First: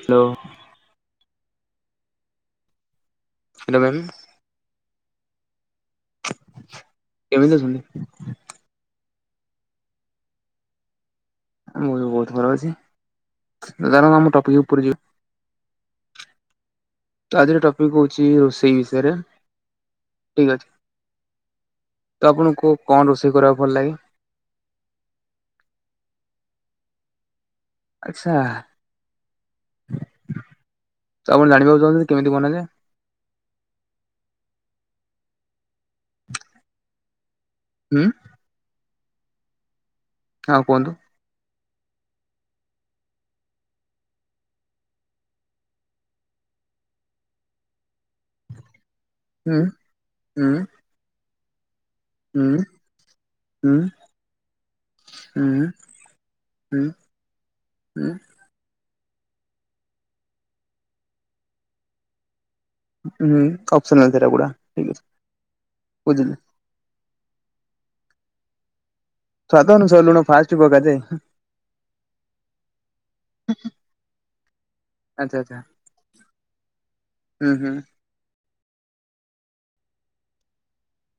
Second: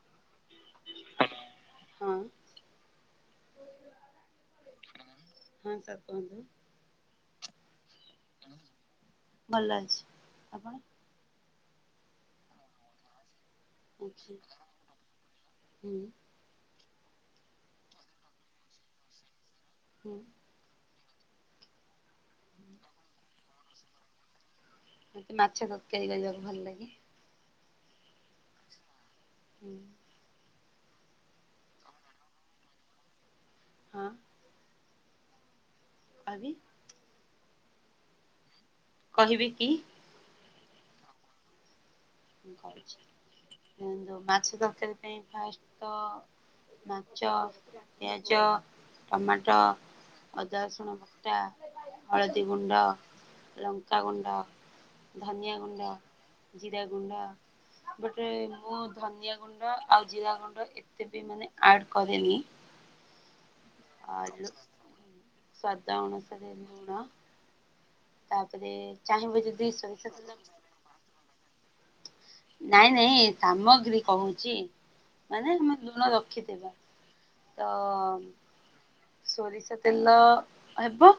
Hello. ହଁ। Hello ma'am ହଁ sir କୁହନ୍ତୁ। କେମିତି ଅଛନ୍ତି? ଭଲ ଅଛି। ଆପଣ? ମୁଁ ବି ବହୁତ ଭଲ ଅଛି। ଚାଲୁନ ଆଚ୍ଛା ଆମ ଟପିକ ଉପରେ ଯିବା ହୁଁ। ତ ଆଜିର ଟପିକ ହଉଛି ରୋଷେଇ ବିଷୟରେ। ହୁଁ। ଠିକ୍ ଅଛି। ତ ଆପଣଙ୍କୁ କୋଉ କଣ ରୋଷେଇ କରିବାକୁ ଭଲ ଲାଗେ? ମତେ ମାଛ ତରକାରୀ କରିବାକୁ ଭଲ ଲାଗେ। ଆଚ୍ଛା, ହୁଁ ତ ଆପଣ ଜାଣିବାକୁ ଚାହୁଁଛନ୍ତି କେମିତି ବନାଯାଏ? ହଁ [unintelligible] ଉଁ କହିବି କି? ଆଉ କୁହନ୍ତୁ। ଆଚ୍ଛା। ଏ ଯୋଉ ମାଛ ତରକାରୀ ପାଇଁ ଫାଷ୍ଟ ତ ମାଞ୍ଚ, ପିଆଜ, ଟମାଟ, ହୁଁ ହୁଁ ଅଦା ରସୁଣ ଅଦା, ହଳଦୀ ହୁଁ ଗୁଣ୍ଡ, ହୁଁ ଲଙ୍କାଗୁଣ୍ଡ, ଧନିଆ ହୁଁ ଗୁଣ୍ଡ ହଦିଆ ହୁଁ ଗୁଣ୍ଡ, ହୁଁ ଏପଟରେ ମୁଁ ଧନିଆ ଗୁଣ୍ଡ ଆଉ ଜିରା ଗୁଣ୍ଡ ଏତେ ବି ମାନେ ଆଡ଼ କରେନି। ହୁଁ [unintelligible] ଠିକ ଅଛି। ସ୍ୱାଦ ବୁଝିଲି। ଅଣସରେ ନୁଣ ତାପରେ। ଚାହିଁବ ଯଦି ସ୍ୱାଦ ଅନୁସାରେ ସୋରିଷ ଲୁଣ ତେଲ ଫାଷ୍ଟ ପକାଯାଏ। ନାଇଁ ନାଇଁ ସାମଗ୍ରୀ କହୁଛି, ଆଚ୍ଛା ଆଚ୍ଛା ମାନେ ଆମେ ଲୁଣ ରଖିଥିବା। ହୁଁ ତ ହୁଁ ଅ ସୋରିଷ ତେଲ ହବ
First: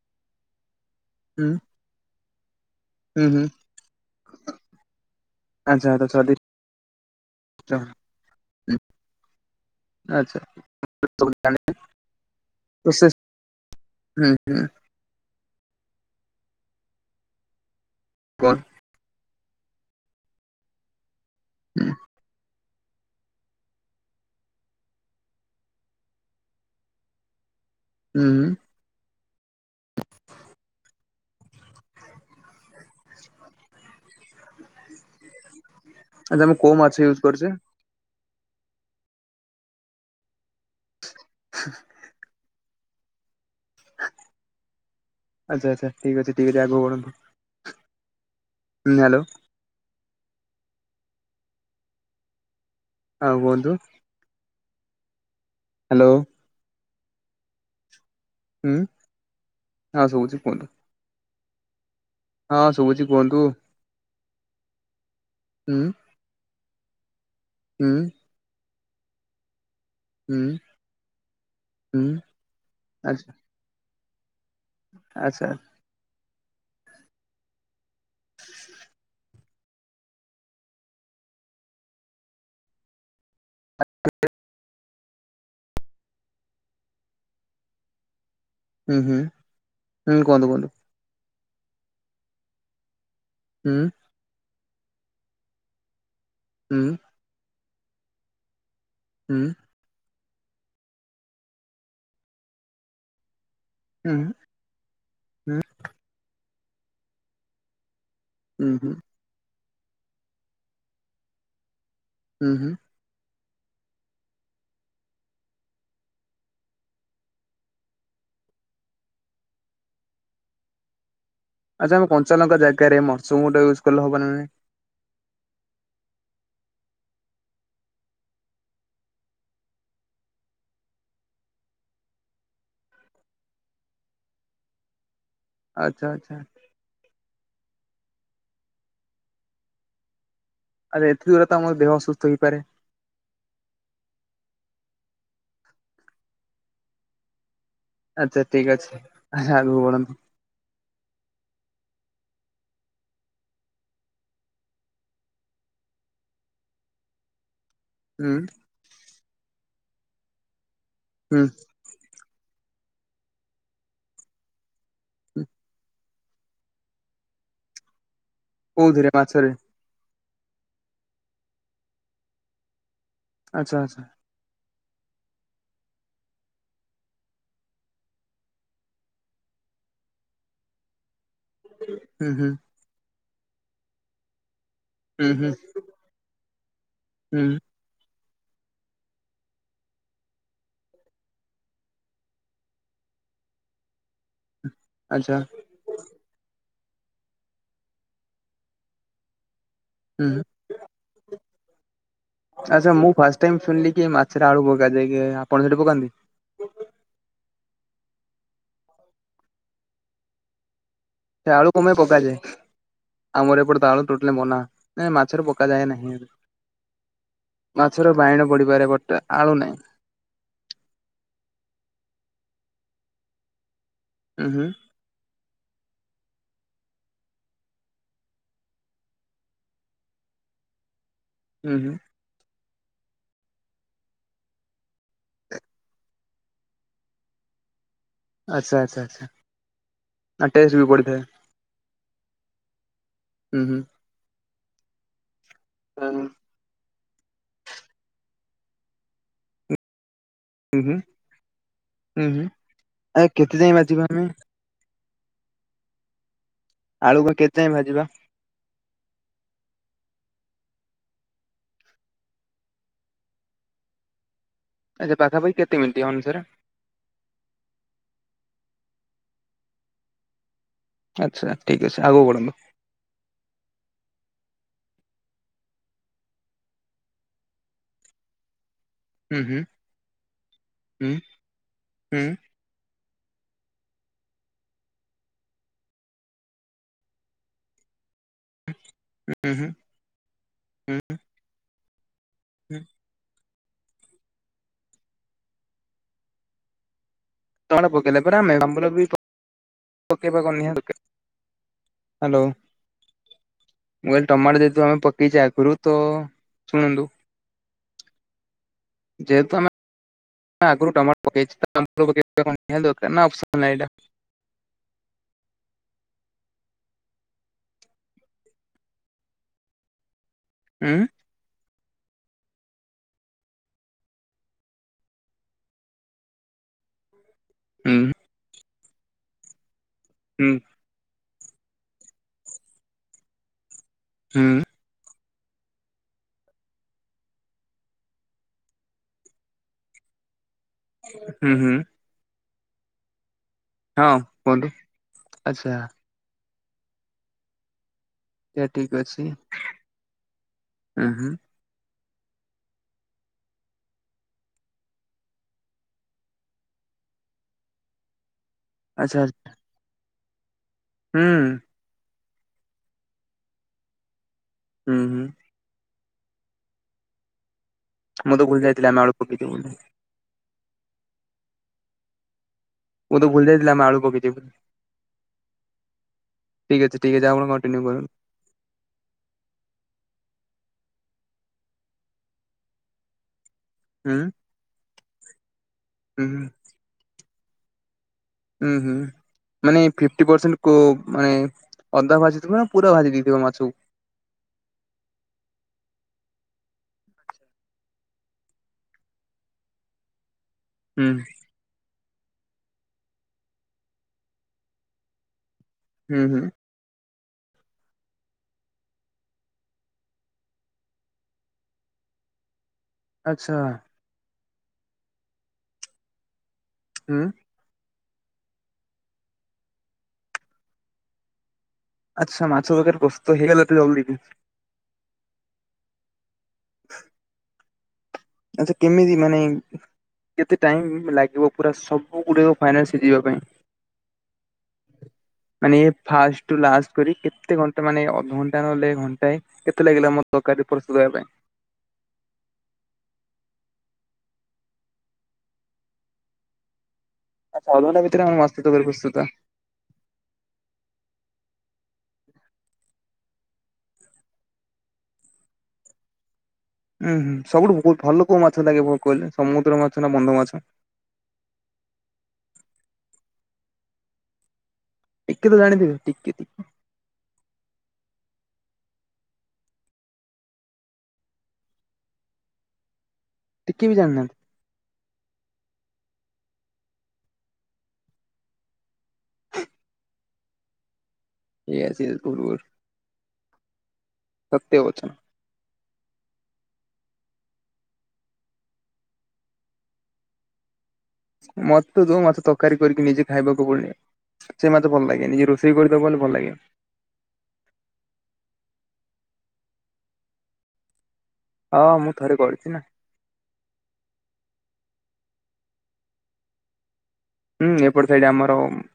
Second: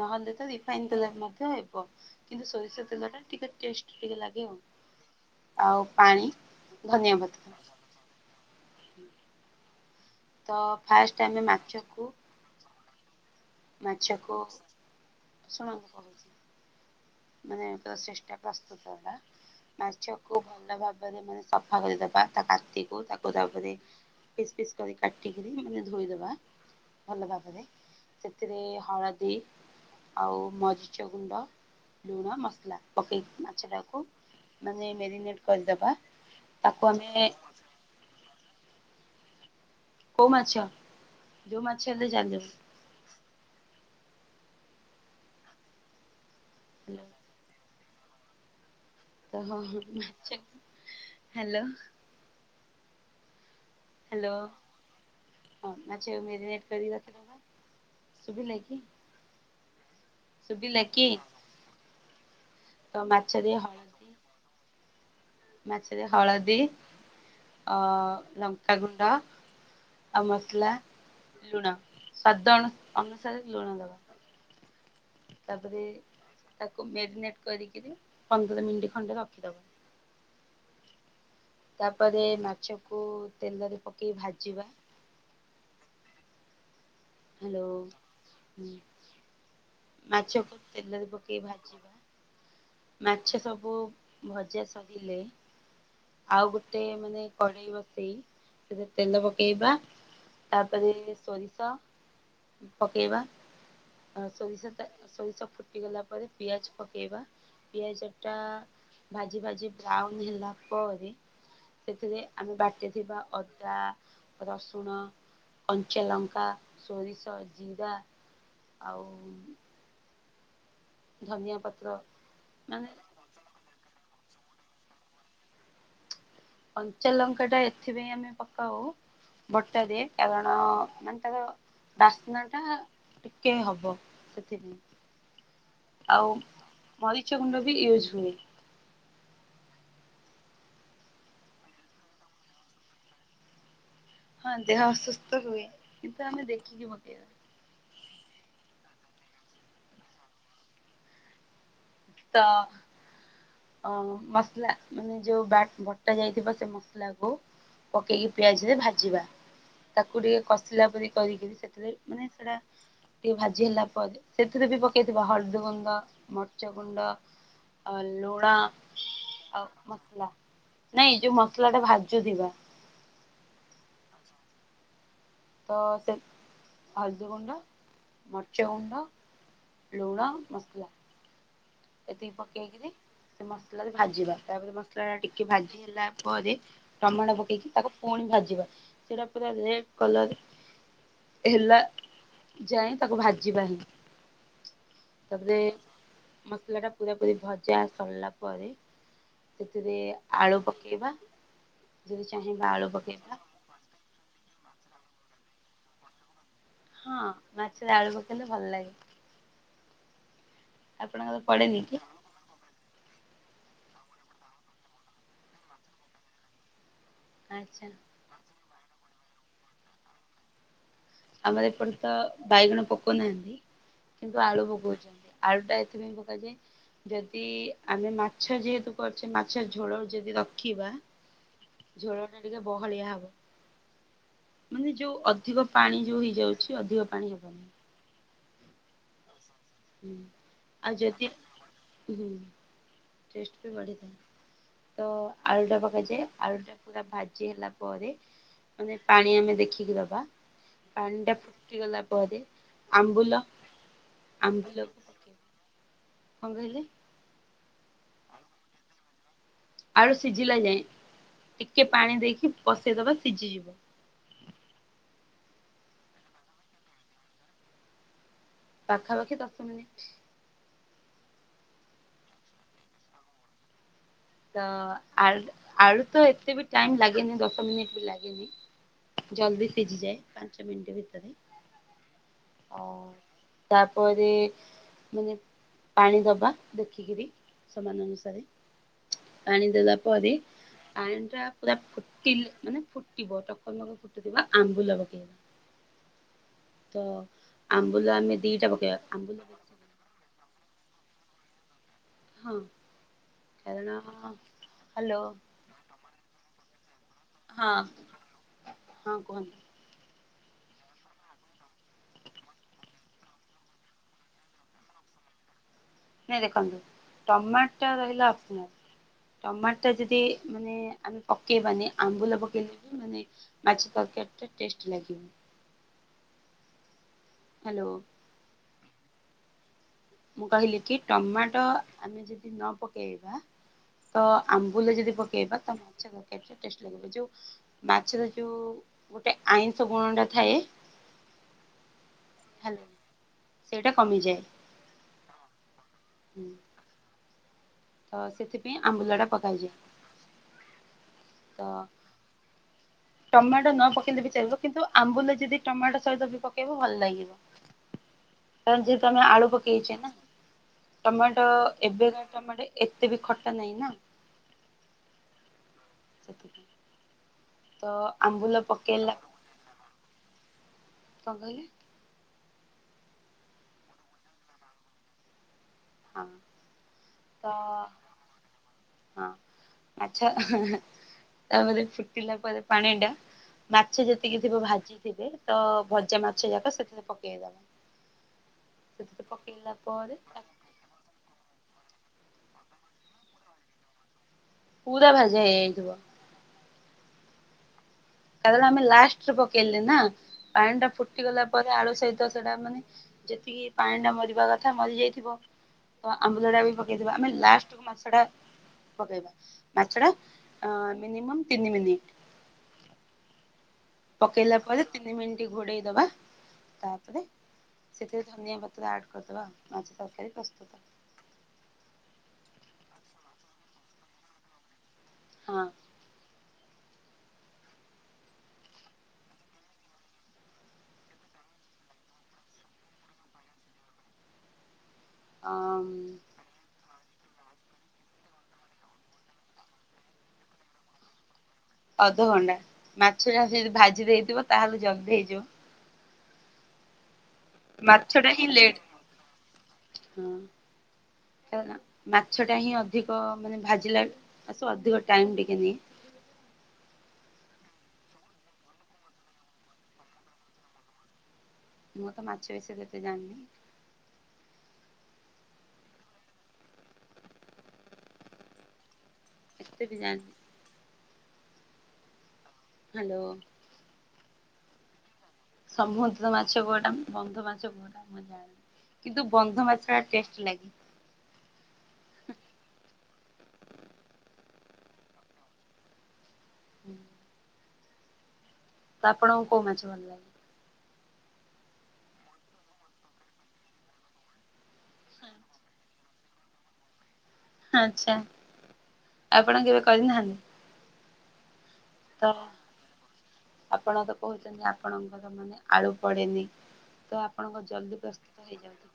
ନହେଲେ ତ ରିଫାଇନ ତେଲରେ ହୁଁ ମଧ୍ୟ ହେବ। କିନ୍ତୁ ସୋରିଷ ତେ ତେଲ ଟା ହୁଁ ହୁଁ ଟିକେ ଟେଷ୍ଟ ଟିକେ ଲାଗେ ଆଉ ଆଉ ଆଚ୍ଛା ତ ପାଣି, ସ୍ୱାଦିଷ୍ଟ ଧନିଆପତ୍ର। ଆଚ୍ଛା ତ ଫାଷ୍ଟ ଆମେ [unintelligible] ମାଛକୁ ବିଶେଷ ମାଛକୁ ଶୁଣନ୍ତୁ କହୁଛି। ମାନେ ପ୍ରସେସ ଟା କଣ ପ୍ରସ୍ତୁତ ହେଲା ମାଛକୁ ଭଲ ଭାବରେ ମାନେ। ସଫା ହୁଁ କରିଦବା ତା କାତିକୁ ତାକୁ। ତା ଉପରେ ପିସ୍ ପିସ୍ କରି କାଟିକରି ମାନେ ଧୋଇଦବା ଭଲ ଭାବରେ। ହୁଁ ସେଥିରେ ହଳଦୀ ଆଉ ମରିଚ ଗୁଣ୍ଡ। ଲୁଣ ମସଲା ପକେଇକି ମାଛଟାକୁ ମାନେ ମ୍ୟାରିନେଟ୍ କରିଦବା। ଆ ଆମେ କଉ ମାଛର ୟୁଜ କରୁଛେ? କଉ ମାଛ ଯୋଉ ମାଛ ହେଲେ ଚାଲିବ। ଆଚ୍ଛ ଆଚ୍ଛ ଠିକ ଅଛିି ଠିକ ଅଛି ଆଗକୁ ବଢନ୍ତୁ। ମାଛ ହୁଁ ହ୍ୟାଲୋ। [inaudible] ହ୍ୟାଲୋ। ହଁ କୁହନ୍ତୁ। ହ୍ୟାଲୋ ହଁ ହ୍ୟାଲୋ ମାଛକୁ ମେରିନଟ କରିିକି ରଖିଦେବା। ହୁଁ ହଁ ସୁବୁଚି। ସୁୁବିଲା କି? ହଁ ତ ଶୁଭୁଛି କୁହନ୍ତୁ। ମାଛରେ ହଳଦୀ ହୁଁ ମାଛରେ ହଳଦୀ ଅ ହୁଁ ଲଙ୍କାଗୁଣ୍ଡ ଆଉ ହୁଁ ମସଲା ଲୁଣ ହୁଁ ସ୍ୱାଦ ଅଣୁ ଆଚ୍ଛା ଅନୁସାରେ ଲୁଣ ଦବା। ଆଚ୍ଛା। ତାପରେ ତାକୁ ମ୍ୟାରିନେଟ କରିକିରି ପନ୍ଦର ମିନିଟ ଖଣ୍ଡେ ରଖିଦବା। ତାପରେ ମାଛକୁ ତେଲରେ ପକେଇ ଭାଜିବା। ହ୍ୟାଲୋ ହୁଁ ହୁଁ ହୁଁ କୁହନ୍ତୁ ମାଛକୁ କୁହନ୍ତୁ ତେଲରେ ପକେଇି ଭାଜିବା। ମାଛ ସବୁ ହୁଁ ଭଜା ସରିଲେ। ଆଉ ହୁଁ ଗୋଟେ ମାନେ କଡେଇ ବସେଇ ସେଥି ତେଲ ହୁଁ ପକେଇବା। ତାପରେ ସୋରିଷ ପକେଇବା। ହୁଁ ହୁଁ ସୋରିଷଟା ସୋରିଷ ହୁଁ ହୁଁ। ଫୁଟିଗଲା ପରେ ପିଆଜ ପକେଇବା ପିଆଜଟା? ଭାଜି ଭାଜି ବ୍ରାଉନ ହେଲା ପରେ ସେଥିରେ ହୁଁ ଆମେ ହୁଁ ବାଟିଥିବା ଅଦା, ରସୁଣ, କଞ୍ଚାଲଙ୍କା ସୋରିଷ ଜିରା ଆଉ। ଧନିଆ ପତ୍ର ଆଚ୍ଛା ଆମେ କଞ୍ଚାଲଙ୍କା ମାନେ ଜାଗାରେ ଆମେ ମର୍ଚ ଗୁଣ୍ଡ ୟୁଜ୍ କଲେ ହବ୍ ନା ନାଇଁ? କଞ୍ଚଲଙ୍କାଟା ଏଥିପାଇଁ ଆମେ ପକାଉ ବଟାରେ କାରଣ ତାର ବାସ୍ନାଟା ଟିକେ ହବ ସେଥିପାଇଁ। ଆଚ୍ଛା ଆଉ ଆଚ୍ଛା ମରିଚ ଗୁଣ୍ଡ ବି ୟୁଜ ହୁଏ। ଆ ଏଥି ଦ୍ୱାରା ତ ଆମର ଦେହ ଅସସ୍ଥ ହେଇପାରେ। ହଁ ଦେହ ଅସୁସ୍ଥ ହୁଏ କିନ୍ତୁ ଆମେ ଦେଖିକି ପକେଇବା। ଆଚ୍ଛା ଠିକ ଅଛି ଆଗକୁ ବଢନ୍ତୁ। ତ ଅ ମସଲା ମାନେ ଯୋଉ ବଟା ଯାଇଥିବ ସେ ମସଲାକୁ ପକେଇକି ହୁଁ ପିଆଜରେ ଭାଜିବା ତାକୁ ଟିକେ କଷିଲା ପରି ହୁଁ କରିକିରି ସେଥିରେ ମାନେ ସେଟା ଟିକେ ଭାଜି ହେଲା ପରେ, ସେଥିରେ ବି ପକେଇଥିବା ହଳଦୀ ଗୁଣ୍ଡ, ମର୍ଚ ଗୁଣ୍ଡ- ଅ ଲୁଣ- କଉଁଥିରେ ମାଛରେ- ମସଲା, ନାଇଁ ଯୋଉ ମସଲା ଟା ଭାଜୁଥିବା। ଆଚ୍ଛା ଆଚ୍ଛା ତ ସେ ହଳଦୀ ଗୁଣ୍ଡ, ମର୍ଚ୍ୟ ଗୁଣ୍ଡ, ଲୁଣ, ମସଲା ହୁଁ ଏତିକି ହୁଁ ପକେଇକିରି ସେ ମସଲାରେ ଭାଜିବା, ତାପରେ ମସଲା ଟା ହୁଁ ଟିକେ ହୁଁ ଭାଜି ହେଲା ପରେ, ଟମାଣ ହୁଁ ପକେଇକି ତାକୁ ପୁଣି ଭାଜିବା। ସେଟା ପୁରା ରେଡ କଲର ହେଲା ଯାଏ ତାକୁ ଭାଜିବା ହିଁ। ଆଚ୍ଛା ତାପରେ- ମସଲା ଟା ପୁରା ପୁର ଭଜା ସରିଲା ପରେ ସେଥିରେ ହୁଁ ଆଳୁ ପକେଇବା। ଯଦି ଚାହିଁବା ଆଚ୍ଛା ଆଳୁ ମୁଁ ଫାଷ୍ଟ ପକେଇବା। ଟାଇମ ଶୁଣିଲି କି ମାଛରେ ଆଳୁ ପକାଯାଇକି। ଆପଣ ସେଠି ପକାନ୍ତି? ହଁ। ମାଛରେ ଆଳୁ ପକେଇଲେ ଭଲ ଲାଗେ। ଆପଣଙ୍କର ସେ ଆଳୁ ପଡେନି କଣ କି ପାଇଁ ପକାଯାଏ? ଆମର ଏପଟେ ତାଳ ଟୋଟାଲି ମନା, ନା ମାଛରେ ପକାାଯ ଯାଏ ନାହିଁ। ଆଚ୍ଛା ମାଛର ବାଇଣ ବଡିପାରେ ଗୋଟେ ଆଳୁ ନାହିଁ। ଆମର ଏପଟେ ତ ବାଇଗଣ ପକାଉନାହାନ୍ତି। କିନ୍ତୁ ଉଁ ଆଳୁ ହୁଁ ପକଉଛନ୍ତି। ଆଳୁ ଟା ଏଥିପାଇଁ ପକାଯାଏ ଯଦି ଆମେ ମାଛ ଯେହେତୁ କରୁଛେ, ମାଛ ଝୋଳ ଯଦି ରଖିବା- ହୁଁ ହୁଁ ଝୋଳ ଟା ଟିକେ ବହଳିଆ ହବ। ମାନେ ଯୋଉ ଅଧିକ ପାଣି ଯୋଉ ହେଇଯାଉଛି ଅଧିକ ପାଣି ହବନିଁ। ଆଚ୍ଛା ଆଚଛା ଆଚଛା। ହଁ। ଆ ଯଦି ହଁ। ଟେଷ୍ଟ ହୁଁ ବି ହୁଁ। ବଢିଥାଏ। ତ ଆଳୁଟା ଉଁ ହୁଁ ପକେଇାଯାଏ ଆଳୁଟା ପୁରା ଭାଜି ହେଲା ପରେ ମାନେ, ପାଣି ଆମେ ଦେଖିକି ଦବା। ପାଣିଟା ଫୁଟିଗଲା ପରେ ଆମ୍ବୁଲ ଯାଇ ବାଜିବା ଆମେ [unintelligible] ଆମ୍ବୁଲ କଣ କହିଲେ? ଆଳୁ କୁ କେତେ ଟାଇମ ଭାଜିବା। ଆଳୁ ସିଝିଲା ଯାଏଁ। ଟିକେ ପାଣି ଦେଇକି ପସେଇଦବା ସିଝିଯିବ। ଆଚ୍ଛା ପାଖାପାଖି କେତେ ମିନି୍ିଟ ଅନୁସାର୍ ପାଖାପାଖି ଦଶ ମିନିଟ। ଆଚ୍ଛା ଠିକ ଅଛି। ଆଗକୁବଢ଼ନ୍ତୁ। ତ ଆ ଆଳୁ ତ ଏତେ ବି ଟାଇମ ଲାଗେନି ଦଶ ମିନିଟ୍ ବି ଲାଗେନି। ହୁଁ ହୁଁ। ଜଲ୍ଦି ଫିଜିି ଯା ପାଞ୍ଚ ମିନିଟ ହୁଁ ଭିତରେ। ଆଉ [inaudible] ତାପରେ ମାନେ ପାଣି ଦବା, ଦେଖିକିରି ସମାନ ଅନୁସାରେ, ହୁଁ ପାଣି ଦେଲା ପରେ ପାଣି ଟା ପୁରା ଫୁିଲ ହୁଁ ମାନେ ଫୁଟିବ ଧକନ ଆମ୍ବୁଲ ପକାଇବା। ତ ଟମାଟୋ ଆମ୍ବୁଲ ପକେଇଲେ ପରେ ଆମେ ଦିଟା ଆମ୍ବୁଲ ପକେଇବା। ବି ଆମ୍ବୁଲ ପକେଇବା କଣ ନିହାତି ଦରକାର? ହ୍ୟାଲୋ ହଁ କାରଣ ମୁଁ କହିଲେ ଟମାଟୋ ଦେଇଥିଲୁ ଆମେ ହ୍ୟାଲୋ। ପକେଇଛେ ଆଗରୁ ତ ଶୁଣନ୍ତୁ, ହଁ। ହଁ କୁହନ୍ତୁ ଯେହେତୁ ଆମେ ନା ଆଗରୁ ଟମାଟୋ ପକେଇଛି ପକେଇ ଦରକାର ନା ଅପସ ନାଁ। ନାଇଁ ଦେଖନ୍ତୁ ଟମାଟର ରହିଲା ଅଫସନାଲ। ଟମାଟ ଯଦି ମାନେ ଉଁ ଆମ ପକେଇ ବାନି ଆମ୍ବୁଲ ପକେଇଲେ ବି ମାନେ ମାଛ ତରକାରୀ ଟା ଟେଷ୍ଟ ଲାଗିବ। ହ୍ୟାଲୋ। ହୁଁ ମୁଁ ହୁଁ କହିଲି କି ଟମାଟୋ ଆମେ ଯଦି ନ ପକେଇବା ତ ଆମ୍ବ ହୁଁ ଆମ୍ବୁଲ ଯଦି ପକେଇବା ତ ମାଛ ତରକାରୀ ଟା ଟେଷ୍ଟ ଲାଗିବ। ଯୋଉ ମାଛର ଯୋଉ ଗୋଟେ ଆଇଁଷ ଗୁଣଟା ଥାଏ ହୁଁ ହୁଁ। ହ୍ୟାଲୋ। ସେଇଟା ହଁ କମିଯାଏ କୁହନ୍ତୁ। ଆଚ୍ଛା। [inaudible] ତ ଏହା ସେଥିପାଇଁ ଠିକ ଅଛି ଆମ୍ବୁଲଟା ପକାଯାଏ। ଉଁ ହୁଁ ତ ଟମାଟୋ ନ ପକେଇଲେ ବି ଚଳିବ। କିନ୍ତୁ ଆମ୍ବୁଲ ଯଦି ଟମାଟୋ ସହିତ ବି ପକେଇବ ଭଲ ଲାଗିବ। କାରଣ ଆଚ୍ଛା ଯେହେତୁ ଆଳୁ ପକେଇଚେ ନା, ହୁଁ ଟମାଟୋ ଏବେ କା ଟମାଟୋ ଏତେ ବି ଖଟା ନାହିଁ ନା। ହୁଁ ହୁଁ। [unintelligible] ତ ମୁଁ ତ ଆମ୍ବୁଲ ଭୁଲି ଯାଇଥିଲି ଆମେ ପକେଇଲା ଆଳୁ ପକେଇଚୁ ବୋଲି। କଣ କହିଲେ? ମୁଁ ତ ଭୁଲ ଯାଇଥିଲି ଆମେ ଆଳୁ ପକେଇଚୁ ବୋଲି। ହଁ ଠିକ୍ ଅଛି ଠିକ୍ ଅଛି ତ ଆପଣ କଣ୍ଟିିନ୍ୟୁ କରନ୍ତୁ। ହଁ। ଆଚ୍ଛା ତାପରେ ଫୁଟିଲା ପରେ ପାଣିଟା ମାଛ ହୁଁ ଯେତିକି ଥିବ ଭାଜିଥିବେ ତ ଭଜା ହୁଁ ମାଛ ହୁଁ ଯାକ ସେଥିରେ ପକେଇଦବ। ଉଁ ହୁଁ। ମାନେ ପରେ ଫିଫ୍ଟି ପରସେଣ୍ଟ କୋଉ ମାନେ ଅଧା ଭାଜିି ଥିବ ନା ପୁରା ଭାଜି ଦେଇଥିବ ମାଛ କୁ? ପୁରା ଭାଜା ହେଇଯାଇଥିବ। ତା ଦେହରେ ଆମେ ଲାଷ୍ଟ ପକେଇଲେ ନା ପାଣି ଟା ହୁଁ ଫୁଟିଗଲା ପରେ ଆଳୁ ସହିତ ସେଟା ମାନେ ଯେତିକି ପାଣି ଟା ମରିବା କଥା ମରିଯାଇଥିବ। ତ ହୁଁ ହୁଁ ଆମ୍ବୁଲଟା ବି ପକେଇଦବା। ଆମେ ଲାଷ୍ଟକୁ ମାଛ ଟା ପକେଇବା। ମାଛଟା ମିନିମମ୍ ତିନି ମିନିଟ। ଆଚ୍ଛା। ପକେଇଲା ପରେ ତିନି ମିନିଟ୍ ଘୋଡେଇ ଦବା। ତାପରେ ହୁଁ ସେଥିରେ ଧନିଆ ପତ୍ର ଆଡ଼୍ କରିଦେବା ଆଉ। ମାଛ ତରକାରୀ ପ୍ରସ୍ତୁତ। ଆଚ୍ଛା ମାଛ ତରକାରୀ ରେ ପ୍ରସ୍ତୁତ ହେଇଗଲା ଏତେ ଜଲଦି। ହଁ। ଆଚ୍ଛା କେମିତି ମାନେ କେତେ ଟାଇମ ଲାଗିବ ପୁରା ସବୁ ଗୁଡିକ ଫାଇନାଲ ସିଯିବା ପାଇଁ? ଅ ମାନେ ଏ ଫାଷ୍ଟ ଠୁ ଲାଷ୍ଟ କରି କେତେ ଘଣ୍ଟା ମାନେ ଅଧଘଣ୍ଟା ନହେଲେ ଘଣ୍ଟାଏ କେତେ ଲାଗିଲା ଆମ ତରକାରୀ ପ୍ରସ୍ତୁତ ହବା ପାଇଁ? ଅଧଘଣ୍ଟା। ମାଛଟା ଯଦି ଭାଜି ଦେଇଥିବ ତାହେଲେ ଜଲ୍ଦି ହେଇଯିବ। ଅଧ ଘଣ୍ଟା ଭିତରେ ମାଛ ଭିତରେ ଟା ଆମର ହିଁ ମାଛ ଲେଟ୍ ତରକାରୀ ପ୍ରସ୍ତୁତ। ହଁ। କାହିଁନା ମାଛଟା ହିଁ ଅଧିକ ମାନେ ଭାଜିଲା ଆଞ୍ଚ ଅଧିକ ଟାଇମ୍ ଟିକେ ନିଏ। ଉଁ ହୁଁ। ସବୁଠୁ ବହୁତ ଭଲ କୋଉ ମାଛ ଲାଗେ କହିଲେ ସମୁଦ୍ର ମାଛ ନା ବନ୍ଧ ମାଛ? ମୁଁ ତ ମାଛ ବଷୟରେ ଏତେ ଜାଣିନି। ଟିକେ ତ ଜାଣିଥିବେ। ଟିକେ ଟିକେ। ଏତେ ବି ଜାଣିନି। ହ୍ୟାଲୋ। ଟିକେ ବି ଜାଣିନାହାନ୍ତି? ସମୁଦ୍ର ମାଛ କୋଉଟା ବନ୍ଧ ମାଛ କୋଉଟା ମୁଁ ଜାଣିନି। କିନ୍ତୁ ବନ୍ଧ ମାଛ ଟା ଟେଷ୍ଟ ଲାଗେ। ଇଏ ସିଏ କରୁର୍ ସତ୍ୟବଚନ। ହୁଁ। ତ ଆପଣଙ୍କୁ କୋଉ ମାଛ ଭଲ ଲାଗେ? ମୋତେ ଯୋଉ ମାଛ ତରକାରୀ କରିକି ନିଜେ ଖାଇବାକୁ ପଡେ ସେ ମୋତେ ଭଲ ଲାଗେନି। ଯିଏ ରୋଷେଇ କରି ଦବ ମାନେ ଭଲ ଲାଗେ। ଆଚ୍ଛା ଆପଣ କେବେ କରିନାହାନ୍ତି? ହଁ ମୁଁ ତ ଥରେ କରିଛି ନା। ଆପଣ ତ କହୁଛନ୍ତି ଆପଣଙ୍କର ମାନେ ଆଳୁ ପଡେନି। ତ ଆପଣଙ୍କ ହୁଁ ଜଲଦି ଏପଟ ସାଇଡ ପ୍ରସ୍ତୁତ ଆମର ହେଇଯାଉଥି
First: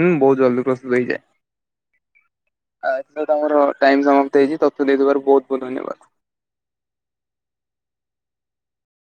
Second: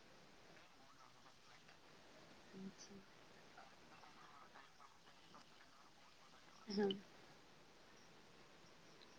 ହୁଁ ବହୁତ ଜଲଦି ପ୍ରସ୍ତୁତ ହେଇଯାଏ। ଆଚ୍ଛା ତୋମର ଟାଇମ୍ ସମାପ୍ତ ହେଇଚି ତଥ୍ୟ ଦେଇଥିବାରୁ ବହୁତ ବହୁତ ଧନ୍ୟବାଦ। ହଁ।